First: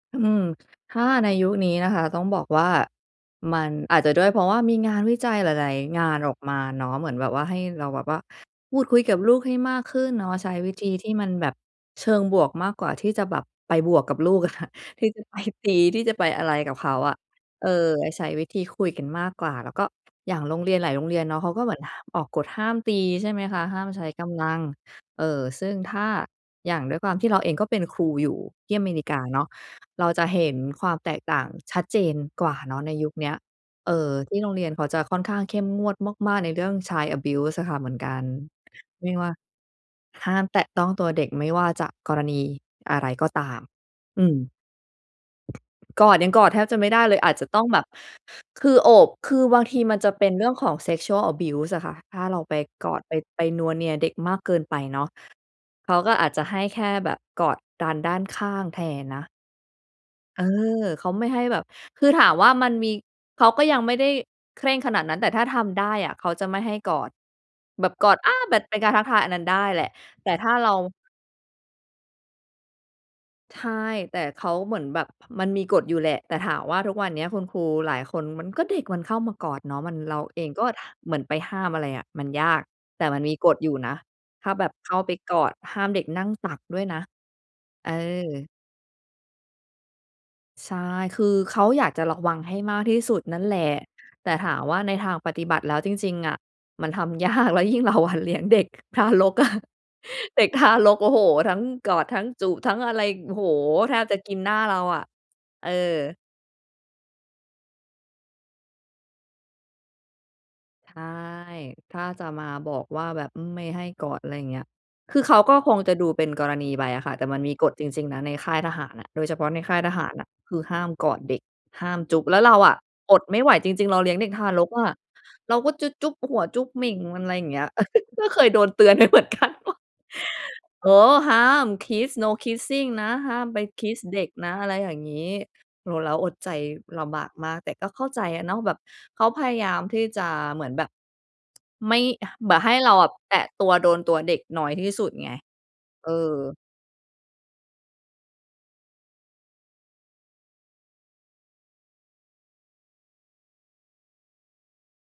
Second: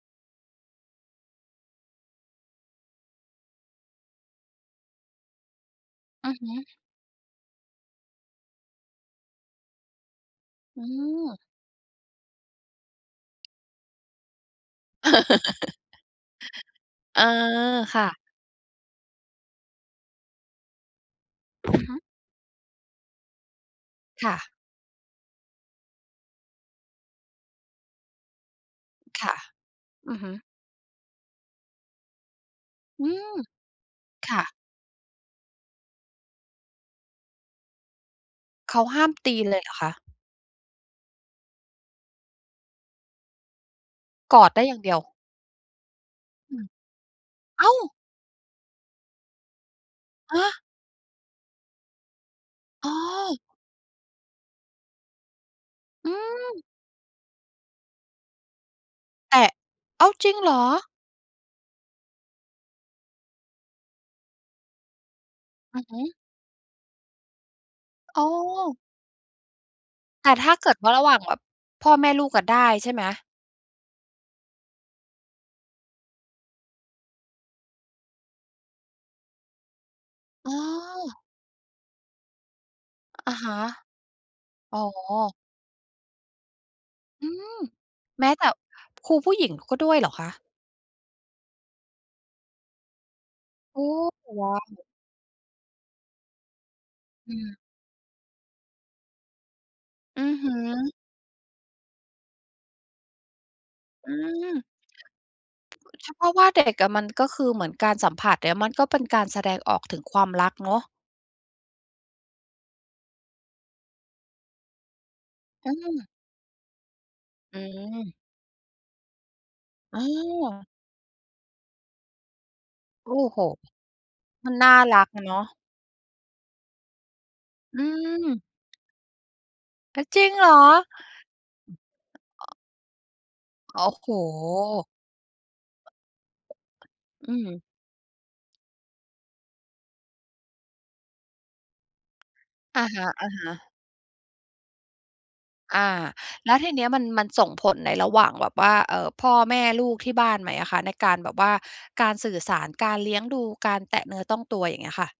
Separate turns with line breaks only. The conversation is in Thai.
อืม ถ้าในยุคนี้นะคะ ต้องบอกว่า มันอาจจะด้วย เพราะว่ามีงานวิจัยหลาย ๆ งาน
อ
อ
ื
อ
อ
ก
ฮ
มา
ึ
เนาะ เหมือนแบบว่า ให้เราแบบว่าพูดคุยกับลูกให้มากขึ้นเนาะ ใช้วิ
อื
ธีที่มัน
ม
แบบเชิงบวกมากกว่าที่จะแบบไปบวกกับลูก อะค่ะ ที่จะไปตี จะไปอะไรกับเขาอะ
เออ
เออ
ค่ะ
ใช้วิธีคุยกันมากกว่า แล้วก็อย่างโรงเรียนหลายโรงเรียนเนาะ เขาก็เ
อ
หมือ
ื
น
อ
ห
ฮึ
ออกกฎห้ามตี ใช่ไหมคะ ห้ามใช้ก
ค่
ำล
ะ
ัง เออ ซึ่งถ้าอย่างด้วยความที่เราเองก็เป็นครูอยู่ที่อเมริกา
ค่ะ
เนาะ เรา
อือ
จะ
ฮึ
เห็นความแตกต่างชัดเจนกว่าเนาะใน
อื
ยุคเน
ม
ี้ย เอ่อ
ค
ที
่
่โร
ะ
งเรียนเขาจะค่อนข้างเข้มงวดมาก ๆ ในเรื่อง Child abuse อะค่ะเหมือนกัน
เขาห้
ไ
า
ม
ม
่ว่
ต
า
ีเลยเหรอคะ?
ห้ามแตะต้องตัวเด็ก ไม่ว่าจะกรณีอะไรก็ตาม อื
ก
ม
อดได้อย่างเดียว
กอด ยังกอด
อื
แท
ม
บจะไม่ได้เลย อาจจะต้
อ
อ
้
ง
า
แ
ว!
บบ คือโอบ คือบางทีมันจะเป็น
ฮ
เรื่
ะ!
องของ sexual abuse อะค่ะ ถ้าเราไป
โ
ก
อ
อด ไป-
้!
ไปนัวเนียเด็กมากเกินไปเนาะ เขา
อ
ก
ื
็อาจจะให
ม
้แค่แบบกอดกันด้านข้างแทนนะ
แต่ อ้าว! จริ
เ
ง
ออ
เหรอ?
เขาไม่ให้แบบ คือถามว่ามันมี เขาก็ยังไม่ได้เคร่งขนาดนั้น แต่ถ้าท
อ
ำไ
ื
ด้
อฮ
อ
ึ
ะ เขาจะไม่ให้กอด แบบกอด
โอ
อา แบบเป
้
็นการทักทายอันนั้นได้แหละ แต
แต
่
่
ถ
ถ
้
้
า
า
เร
เก
า
ิดว่า ระหว่างแบบพ่อแม่ลูกอะได้ใช่ไหม?
ใช่ แต่เขาเหมือนแบบ มันมีกฎอยู่แหละ แต่ถามว่า ทุกวันเนี้ยคุณครูหลายคนมันก็เด็กมันเข้ามากอดเนาะ มัน เราเอ
อ
ง
๋อ
ก็เหมือนไปห้ามอะไรอะ มันยาก แต่มัน
อ
ม
ะ
ี
ฮ
ก
ะ
ฎอยู่นะ ถ้าแบบ
อ๋
เข้าไปก
อ
อด ห้ามเด็กนั่งตักด้วยนะ
อืม
เอ
แม้แต
อ
่ครูผู้หญิงก็ด้วยเหรอคะ?
ใช่ คือเขาอยากจะระวังให้มากที่สุดนั่นแหละ
โอ้
แต่
ว
ถา
้า
มว่า
ว
ในทางปฏิบัติแล้วจริง ๆ อะ มันทำ ย
อ
า
ื
ก
ม
แล้วยิ่งเราอะเลี้ยงเด็กทารกอะ
อือ
เด็
ฮ
กทาร
ึ
ก โอ้โฮ ทั้งกอดทั้งจูบ ทั้งอะไร โอ้โฮ แทบ
อื
จะกินหน้า
ม
เราอะ เอ
เฉ
อ
พาะว่าเด็ก ๆ อะมัน ก็คือเหมือนการสัมผัสเนี่ย มันก็เป็นการแสดงออกถึงความรักเนาะ
ใช่ ถ้าจะมาบอกว่าแบบ อืม ไม่ให้กอด อะไรอย่างเงี้ย คือเขาก็
อ
ค
ื
งจะ
ม
ดูเป็นกรณีไปอะค่ะ แต่มันมี
อื
กฎจริง
ม
ๆ นะในค่ายทหารอะ โดยเฉพาะในค่ายท
อ
ห
๋
ารน่ะ คือ
อ
ห้ามกอดเด็ก ห้ามจุ๊บ แล้วเราอะ
โอ
ก
้
ดไม
โฮ
่ไหวจริง ๆ เราเลี้ยงเด็กทา
มัน
ร
น
ก
่า
อะ
รักอะเนาะ
เราก็จูจุ๊บหัวจุ๊บเหม่งมัน อะไรอย่างเงี้ย
อื
ก็เค
ม
ยโดนเตือนไปเหมือนกัน โอ้
อะ จริงเหรอ?
เออ ห้าม Kiss No Kissing นะ ห้ามไป
โอ้
Kiss
โฮ
เด็กนะ อะไรอย่างงี้ โอ้โฮ เราอดใจลำบา
อ
ก
ื
ม
ม
าก แต่ก็เข้าใจอะเนาะ แบบเขาพยายามที่จะเหมือนแบบ ไม่ แบบให้
อะ
เรา
ฮ
อ
ะ
ะแตะต
ๆ
ัว โดนตัวเด็กน้อยที่สุดไง
อา
เออ
แล้วทีเนี้ยมัน มันส่งผลในระหว่างแบบว่า เอ่อ พ่อแม่ลูกที่บ้านไหมอะคะ? ในการแบบว่า การสื่อสาร การเลี้ยงดู การแตะเนื้อต้องตัว อย่างเงี้ยค่ะ